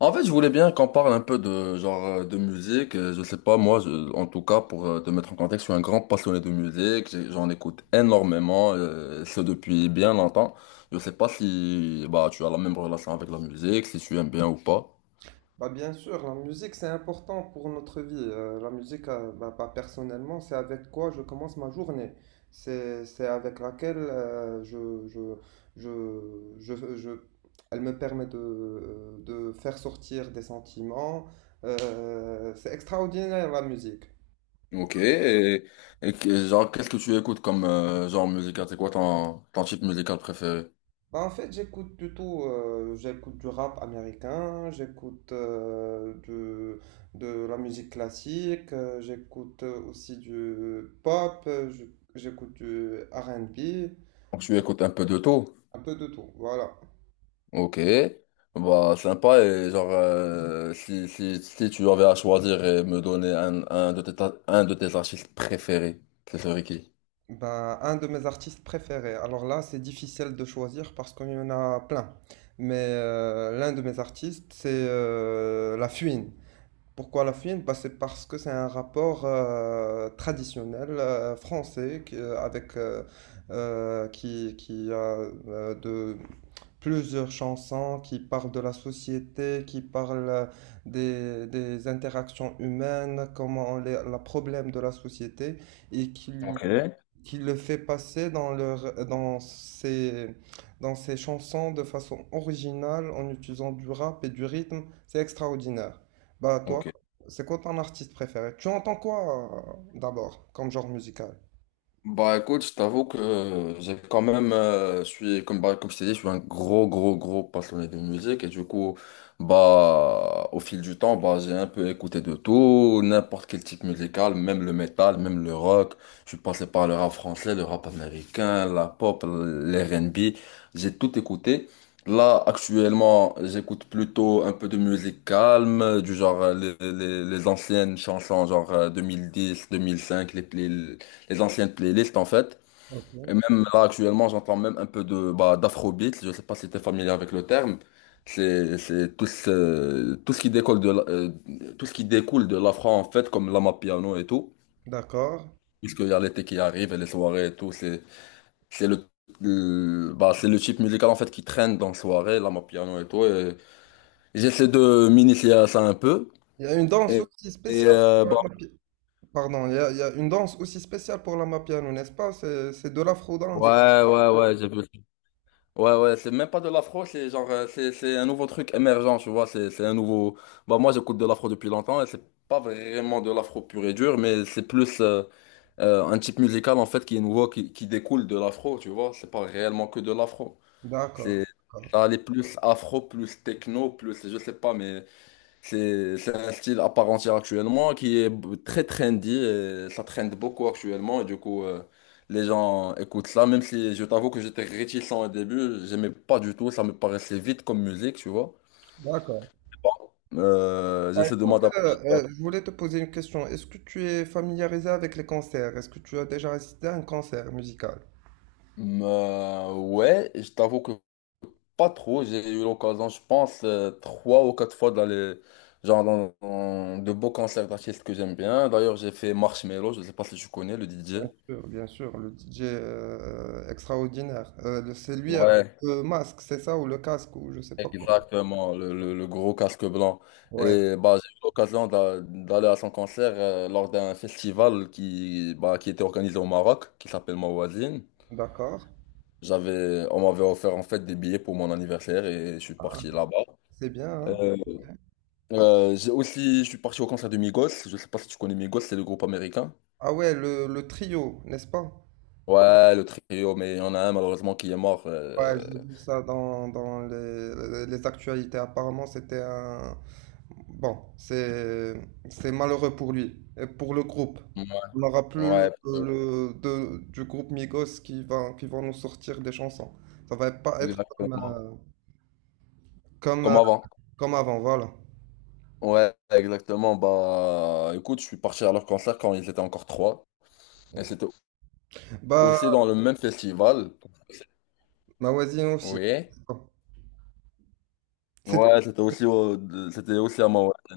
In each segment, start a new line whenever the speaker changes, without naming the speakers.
En fait, je voulais bien qu'on parle un peu de genre de musique. Je sais pas, moi, en tout cas, pour te mettre en contexte, je suis un grand passionné de musique. J'en écoute énormément, ce depuis bien longtemps. Je sais pas si bah tu as la même relation avec la musique, si tu aimes bien ou pas.
Bah bien sûr, la musique c'est important pour notre vie. La musique, personnellement, c'est avec quoi je commence ma journée. C'est avec laquelle je, je, je- elle me permet de faire sortir des sentiments. C'est extraordinaire la musique.
Ok. Et genre, qu'est-ce que tu écoutes comme genre musical? C'est quoi ton type musical préféré?
Bah, en fait, j'écoute du rap américain, de la musique classique, j'écoute aussi du pop, j'écoute du R and B
Donc, tu écoutes un peu de tout.
un peu de tout, voilà.
Ok, bah sympa et genre si tu avais à choisir et me donner un de tes artistes préférés, ce serait qui?
Bah, un de mes artistes préférés. Alors là, c'est difficile de choisir parce qu'il y en a plein. L'un de mes artistes, c'est La Fouine. Pourquoi la Fine? Bah, c'est parce que c'est un rapport traditionnel français qui- avec qui a de plusieurs chansons qui parlent de la société, qui parlent des interactions humaines, comment les, la problème de la société, et qui,
Ok.
qui le fait passer dans ses chansons de façon originale en utilisant du rap et du rythme. C'est extraordinaire. Bah toi,
Ok.
c'est quoi ton artiste préféré? Tu entends quoi d'abord comme genre musical?
Bah écoute, je t'avoue que j'ai quand même, je suis, comme, bah, comme je t'ai dit, je suis un gros, gros, gros passionné de musique et du coup, bah, au fil du temps, bah, j'ai un peu écouté de tout, n'importe quel type musical, même le métal, même le rock. Je suis passé par le rap français, le rap américain, la pop, l'R&B, j'ai tout écouté. Là, actuellement, j'écoute plutôt un peu de musique calme, du genre les anciennes chansons, genre 2010, 2005, les anciennes playlists en fait.
Ok.
Et même là actuellement, j'entends même un peu d'afrobeat. Je sais pas si tu es familier avec le terme. C'est tout ce qui découle de la- tout ce qui découle de l'afro en fait, comme l'amapiano et tout.
D'accord.
Puisqu'il y a l'été qui arrive et les soirées et tout, c'est c'est le, bah, c'est le type musical en fait qui traîne dans les soirées, l'amapiano et tout. Et j'essaie de m'initier à ça un peu.
Il y a une danse
Et,
aussi spéciale pour
bah,
la mafia. Pardon, il y a une danse aussi spéciale pour l'amapiano, n'est-ce pas? C'est de l'afro-danse.
ouais, ouais, ouais, j'ai vu. Ouais, ouais, c'est même pas de l'afro, c'est genre, c'est un nouveau truc émergent, tu vois, c'est un nouveau. Bah, moi, j'écoute de l'afro depuis longtemps, et c'est pas vraiment de l'afro pur et dur, mais c'est plus un type musical, en fait, qui est nouveau, qui découle de l'afro, tu vois, c'est pas réellement que de l'afro.
D'accord,
C'est...
d'accord,
Ça allait plus afro, plus techno, plus, je sais pas, mais c'est un style à part entière actuellement qui est très trendy et ça trend beaucoup actuellement. Et du coup, les gens écoutent ça, même si je t'avoue que j'étais réticent au début, j'aimais pas du tout, ça me paraissait vite comme musique, tu vois.
d'accord.
Bon,
Bah,
j'essaie de
écoute,
m'adapter un peu.
je voulais te poser une question. Est-ce que tu es familiarisé avec les concerts? Est-ce que tu as déjà assisté à un concert musical?
Ouais, je t'avoue que pas trop. J'ai eu l'occasion, je pense, trois ou quatre fois d'aller genre dans de beaux concerts d'artistes que j'aime bien. D'ailleurs, j'ai fait Marshmello, je sais pas si tu connais le DJ.
Bien sûr, le DJ extraordinaire. C'est lui avec
Ouais.
le masque, c'est ça, ou le casque, ou je sais pas quoi.
Exactement, le gros casque blanc.
Ouais,
Et bah, j'ai eu l'occasion d'aller à son concert lors d'un festival qui, bah, qui était organisé au Maroc, qui s'appelle Mawazine.
d'accord.
On m'avait offert en fait des billets pour mon anniversaire et je suis
Ah,
parti là-bas.
c'est bien, hein.
Euh, je suis parti au concert de Migos. Je sais pas si tu connais Migos, c'est le groupe américain.
Ah ouais, le trio, n'est-ce pas?
Ouais, le trio, mais il y en a un malheureusement qui est mort.
Ouais, j'ai vu ça dans les actualités. Apparemment, c'était un... Bon, c'est malheureux pour lui et pour le groupe.
Ouais,
On n'aura plus
ouais,
du groupe Migos qui vont nous sortir des chansons. Ça va pas être
exactement.
comme,
Comme
euh,
avant.
comme avant, voilà.
Ouais, exactement. Bah, écoute, je suis parti à leur concert quand ils étaient encore trois. Et c'était
Bah,
aussi dans le même festival.
ma voisine aussi.
Oui.
Bon, c'est-
Ouais, c'était aussi à Manhattan.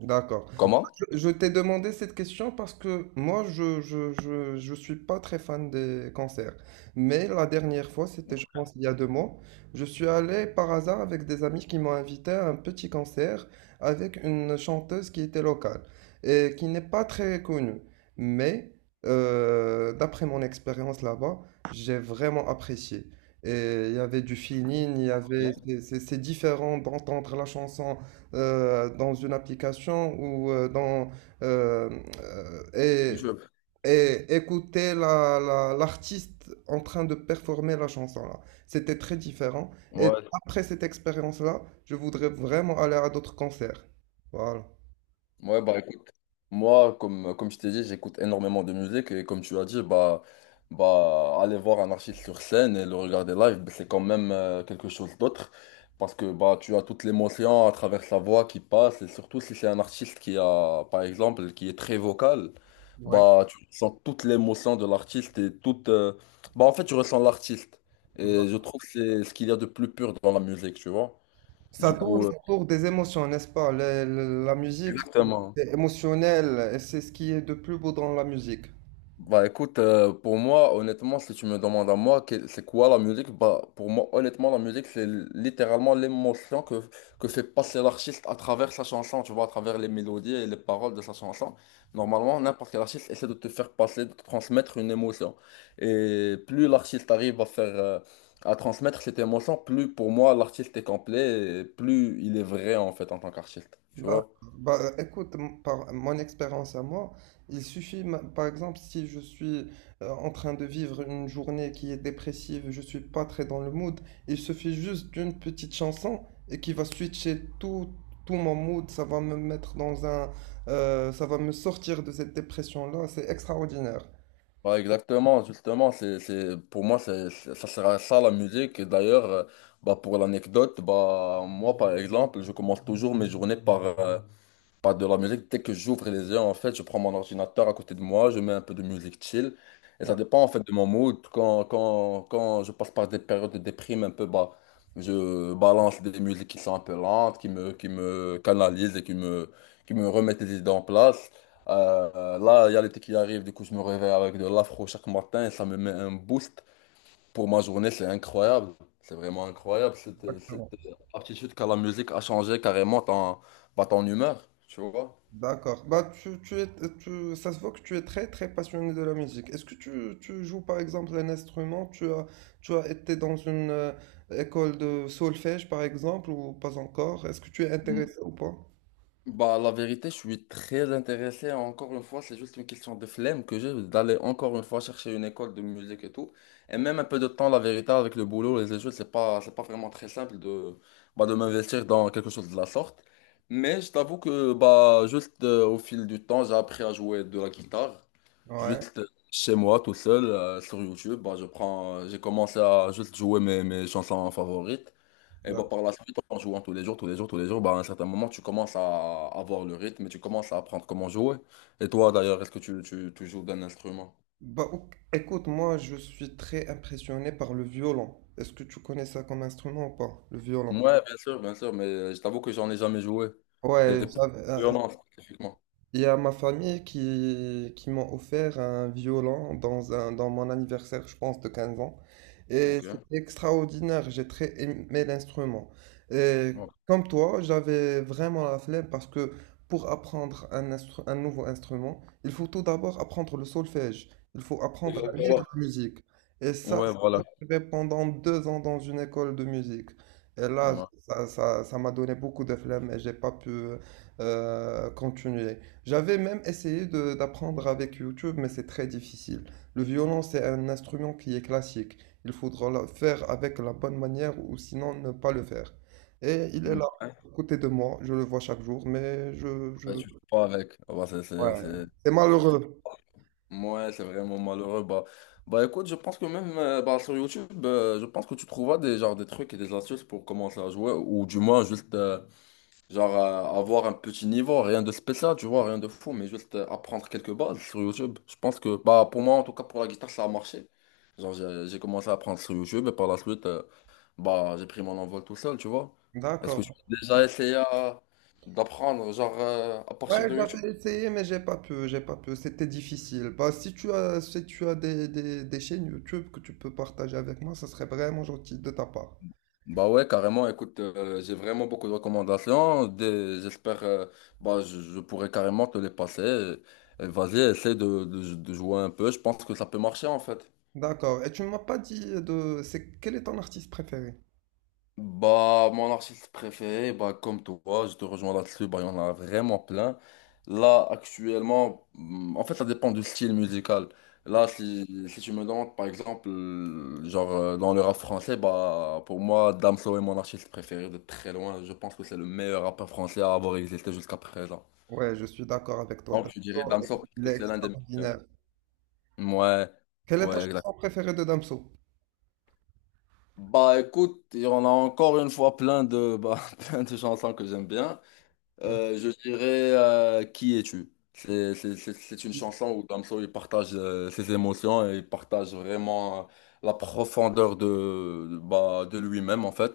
d'accord.
Comment?
Je t'ai demandé cette question parce que moi, je suis pas très fan des concerts. Mais la dernière fois, c'était, je pense, il y a 2 mois, je suis allé par hasard avec des amis qui m'ont invité à un petit concert avec une chanteuse qui était locale et qui n'est pas très connue. Mais d'après mon expérience là-bas, j'ai vraiment apprécié. Et il y avait du feeling, il y
Yeah.
avait, c'est différent d'entendre la chanson dans une application euh, euh,
Je-
et, et écouter l'artiste en train de performer la chanson là. C'était très différent. Et
Ouais,
après cette expérience-là, je voudrais vraiment aller à d'autres concerts. Voilà.
ouais, bah écoute, moi, comme je t'ai dit, j'écoute énormément de musique et comme tu as dit, bah, bah aller voir un artiste sur scène et le regarder live, bah, c'est quand même quelque chose d'autre parce que bah, tu as toute l'émotion à travers sa voix qui passe et surtout si c'est un artiste par exemple, qui est très vocal,
Ouais.
bah tu ressens toute l'émotion de l'artiste et toute. Bah en fait, tu ressens l'artiste et
Voilà.
je trouve que c'est ce qu'il y a de plus pur dans la musique, tu vois.
Ça
Du
tourne
coup,
autour des émotions, n'est-ce pas? La musique, c'est
exactement.
c'est émotionnel et c'est ce qui est de plus beau dans la musique.
Bah écoute, pour moi, honnêtement, si tu me demandes à moi, c'est quoi la musique? Bah pour moi, honnêtement, la musique, c'est littéralement l'émotion que fait passer l'artiste à travers sa chanson, tu vois, à travers les mélodies et les paroles de sa chanson. Normalement, n'importe quel artiste essaie de te faire passer, de te transmettre une émotion. Et plus l'artiste arrive à transmettre cette émotion, plus pour moi, l'artiste est complet et plus il est vrai en fait en tant qu'artiste, tu
D'accord.
vois?
Écoute, par mon expérience à moi, par exemple, si je suis en train de vivre une journée qui est dépressive, je suis pas très dans le mood, il suffit juste d'une petite chanson et qui va switcher tout, tout mon mood, ça va me mettre dans un, ça va me sortir de cette dépression-là, c'est extraordinaire.
Bah exactement, justement, pour moi, ça sera ça la musique. Et d'ailleurs, bah, pour l'anecdote, bah, moi, par exemple, je commence toujours mes journées par, pas de la musique. Dès que j'ouvre les yeux, en fait, je prends mon ordinateur à côté de moi, je mets un peu de musique chill. Et ça dépend, en fait, de mon mood. Quand je passe par des périodes de déprime un peu, bah, je balance des musiques qui sont un peu lentes, qui me canalisent et qui me, qui me, remettent les idées en place. Là, il y a l'été qui arrive, du coup, je me réveille avec de l'afro chaque matin et ça me met un boost pour ma journée. C'est incroyable. C'est vraiment incroyable. Cette aptitude qu'a la musique à changer carrément ton, bah, ton humeur, tu vois.
D'accord. Ça se voit que tu es très très passionné de la musique. Est-ce que tu joues par exemple un instrument? Tu as été dans une école de solfège par exemple ou pas encore? Est-ce que tu es
Mm.
intéressé ou pas?
Bah, la vérité, je suis très intéressé. Encore une fois, c'est juste une question de flemme que j'ai d'aller encore une fois chercher une école de musique et tout. Et même un peu de temps, la vérité, avec le boulot et les études, c'est pas vraiment très simple bah, de m'investir dans quelque chose de la sorte. Mais je t'avoue que, bah, juste au fil du temps, j'ai appris à jouer de la guitare.
Ouais.
Juste chez moi, tout seul, sur YouTube, bah, j'ai commencé à juste jouer mes chansons favorites. Et bah,
D'accord.
par la suite, en jouant tous les jours, tous les jours, tous les jours, bah, à un certain moment, tu commences à avoir le rythme et tu commences à apprendre comment jouer. Et toi, d'ailleurs, est-ce que tu joues d'un instrument?
Bah, ok, écoute, moi je suis très impressionné par le violon. Est-ce que tu connais ça comme instrument ou pas? Le violon.
Ouais, bien sûr, mais je t'avoue que j'en ai jamais joué. Et
Ouais,
pour
j'avais
le violon, spécifiquement.
Il y a ma famille qui m'ont offert un violon dans mon anniversaire, je pense, de 15 ans. Et
Ok.
c'était extraordinaire, j'ai très aimé l'instrument. Et
Ouais.
comme toi, j'avais vraiment la flemme parce que pour apprendre un nouveau instrument, il faut tout d'abord apprendre le solfège, il faut apprendre à lire
Exactement.
la musique. Et ça,
Ouais, voilà.
fait pendant 2 ans dans une école de musique. Et là,
Ouais.
ça m'a donné beaucoup de flemme et j'ai pas pu continuer. J'avais même essayé d'apprendre avec YouTube, mais c'est très difficile. Le violon, c'est un instrument qui est classique. Il faudra le faire avec la bonne manière ou sinon ne pas le faire. Et il est là, à côté de moi. Je le vois chaque jour, mais je...
Ouais, tu joues pas avec. Ouais,
Ouais. C'est
c'est triste.
malheureux.
Ouais, c'est vraiment malheureux. Bah écoute, je pense que même bah, sur YouTube, je pense que tu trouveras genre, des trucs et des astuces pour commencer à jouer, ou du moins juste genre avoir un petit niveau, rien de spécial, tu vois, rien de fou, mais juste apprendre quelques bases sur YouTube. Je pense que bah pour moi, en tout cas pour la guitare, ça a marché. Genre j'ai commencé à apprendre sur YouTube et par la suite, bah j'ai pris mon envol tout seul, tu vois. Est-ce que
D'accord.
tu as déjà essayé d'apprendre genre à partir
Ouais,
de YouTube?
j'avais essayé, mais j'ai pas pu. C'était difficile. Bah, si tu as des chaînes YouTube que tu peux partager avec moi, ça serait vraiment gentil de ta part.
Bah ouais, carrément. Écoute, j'ai vraiment beaucoup de recommandations. J'espère, bah, je pourrais carrément te les passer. Vas-y, essaie de jouer un peu. Je pense que ça peut marcher en fait.
D'accord. Et tu m'as pas dit de, c'est, quel est ton artiste préféré?
Bah, mon artiste préféré, bah, comme toi, je te rejoins là-dessus, bah, il y en a vraiment plein. Là, actuellement, en fait, ça dépend du style musical. Là, si tu me demandes, par exemple, genre, dans le rap français, bah, pour moi, Damso est mon artiste préféré de très loin. Je pense que c'est le meilleur rappeur français à avoir existé jusqu'à présent.
Ouais, je suis d'accord avec toi.
Donc, je dirais
Damso,
Damso parce
il
que
est
c'est l'un des meilleurs.
extraordinaire.
Ouais,
Quelle est ta
ouais, exact.
chanson préférée de Damso?
Bah, écoute, il y en a encore une fois bah, plein de chansons que j'aime bien.
Hein.
Je dirais Qui es-tu? C'est une chanson où Damso il partage ses émotions et il partage vraiment la profondeur bah, de lui-même en fait.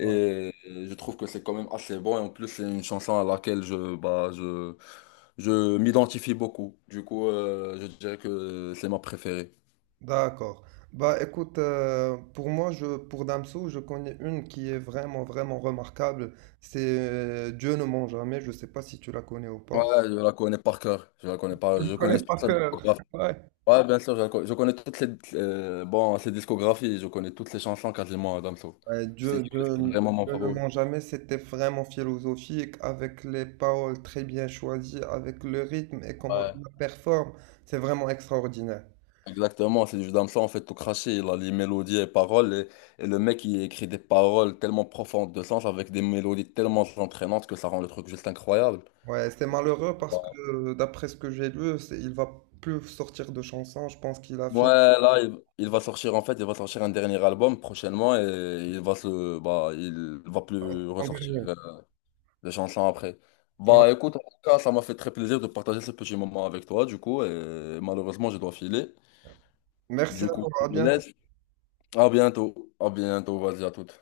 Ouais.
je trouve que c'est quand même assez bon et en plus c'est une chanson à laquelle bah, je m'identifie beaucoup. Du coup, je dirais que c'est ma préférée.
D'accord. Bah écoute, pour moi, pour Damso, je connais une qui est vraiment remarquable. C'est Dieu ne ment jamais. Je sais pas si tu la connais ou
Ouais,
pas.
je la connais par cœur. Je la connais pas. Je connais
Connaître
toute
par
sa
cœur.
discographie.
Ouais.
Ouais, bien sûr, je connais toutes ses discographies, je connais toutes les chansons quasiment à Damso.
Ouais,
Je t'ai dit que c'est vraiment mon
Dieu ne
favori.
ment jamais, c'était vraiment philosophique, avec les paroles très bien choisies, avec le rythme et comment
Ouais,
il la performe, c'est vraiment extraordinaire.
exactement, c'est du Damso en fait tout craché, il a les mélodies et paroles, et le mec il écrit des paroles tellement profondes de sens avec des mélodies tellement entraînantes que ça rend le truc juste incroyable.
Ouais, c'est malheureux parce
Bah,
que d'après ce que j'ai lu, c'est- il va plus sortir de chansons, je pense qu'il a
ouais,
fini
là, il va sortir en fait, il va sortir un dernier album prochainement et bah, il va plus
en
ressortir
dernier.
des chansons après.
Ouais.
Bah écoute, en tout cas, ça m'a fait très plaisir de partager ce petit moment avec toi, du coup, et malheureusement, je dois filer.
Merci à
Du coup,
toi,
je
à
te
bientôt.
laisse. À bientôt, vas-y, à toute.